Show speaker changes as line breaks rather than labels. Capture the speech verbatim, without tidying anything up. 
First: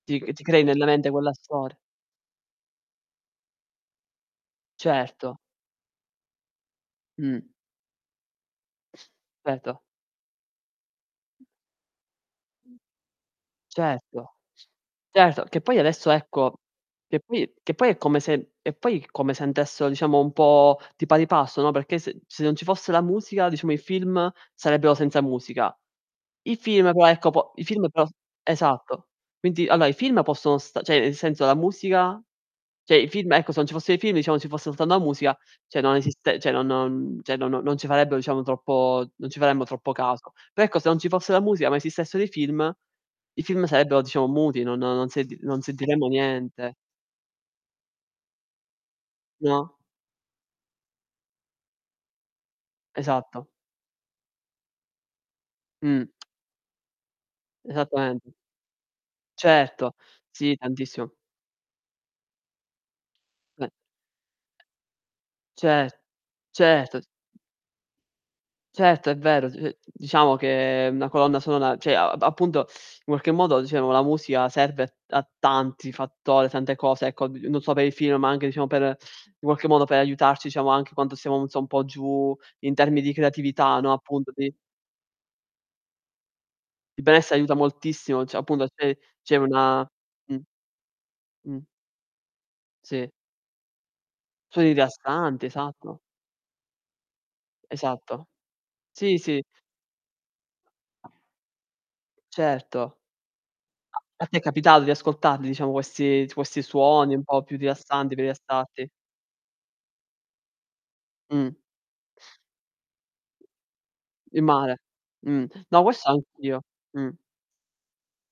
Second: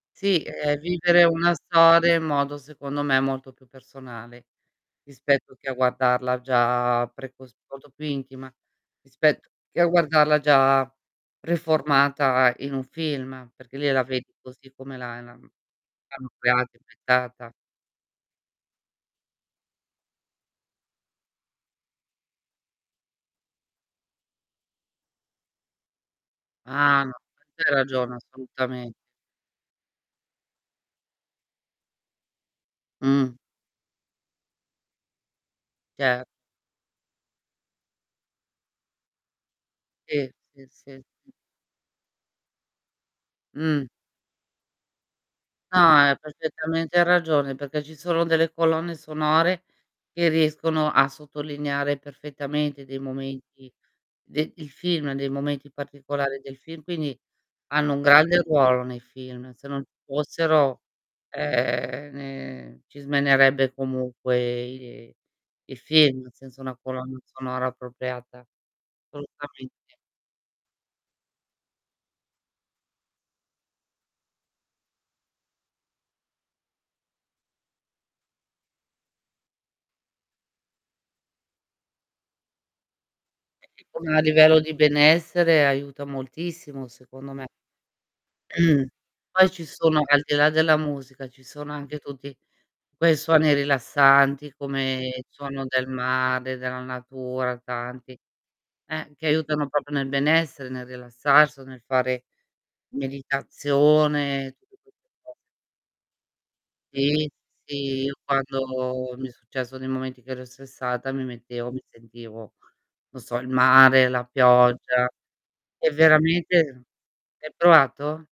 Ti c ti
Sì,
crei
ehm,
nella mente
vivere
quella
una
storia.
storia, in modo, secondo me, molto più personale,
Certo.
rispetto che a guardarla già
Mh.
[unintelligible] molto più intima rispetto che
cetto
a guardarla già riformata in un film, perché lì la
Certo.
vedi così come la
Certo, che poi adesso, ecco, che poi
[unintelligible]
che poi è come se e poi come se [unintelligible] diciamo un po' di pari passo, no, perché se se non ci fosse la musica, diciamo, i film sarebbero senza musica. I film
Ah,
però
[unintelligible] su
ecco, po i
questo hai
film però
ragione, assolutamen
esatto. quinti allora i film possono stare ceh nel senso, la musica ceh i
Mh.
film ecco, se non ci fossero i film diciamo ci fosse soltanto la musica, ceh non
Cer
esiste ceh non cioè non non non ci farebbero diciamo troppo non ci faremmo troppo
Si,
caso. Per
si,
ecco, se
si,
non ci fosse
si.
la musica ma esistessero i film, i film
Mh.
sarebbero diciamo muti, no no non senti non
No,
sentiremmo
hai
niente.
perfettamente ragione, perché ci sono delle colonne sonore,
No?
che riescono a sottolineare perfettamente dei
Esatto.
momenti de il film, dei momenti
Mh.
particolari del film, quindi hanno un
Esattamente.
grande ruolo nei film, se non ci
Certo, sì,
fossero
tantissimo.
ehm, ne ci
Eh
smenerebbe comunque i i
Cer
film senza una
certo, c
colonna sonora appropriata,
Certo, è vero. D
assolutamente.
diciamo che una colonna sonora ceh a appunto, in qualche modo dicemo, la musica serve a a tanti fattori, tante cose ecco, n-non so per i film, ma anche diciamo per in qualche modo, per aiutarci diciamo anche quando siamo un po' giù, in termi di creatività, no,
[unintelligible] a
appunto di
livello di benessere aiuta moltissimo
Il
secondo
benessere
me.
aiuta moltissimo, ceh appunto
Mh.
c'è c'è
Poi ci
una
sono, al di
mh.
là della musica, ci
Mh.
sono anche tutti
Si.
quei suoni rilassanti,
Suoni
come il
rilassanti,
suono del
esatto.
mare, della natura, tanti
Esatto.
eh,
Sì,
che
sì.
aiutano propio nel benessere, nel rilassarsi o nel fare
Certo. A te è
meditazione, e tutte
capitato di
queste cose.
ascoltarli, diciamo, questi questi suoni un
Si,
po' più
sì. Io
rilassanti, per i rilassarti?
quando mi è successo nei momenti che ero stressata mi
Mh.
mettevo mi sentivo, non so il mare, la
Il mare,
pioggia
mhmm, no
è
questo anch'io,
veramente
mh.
hai provato?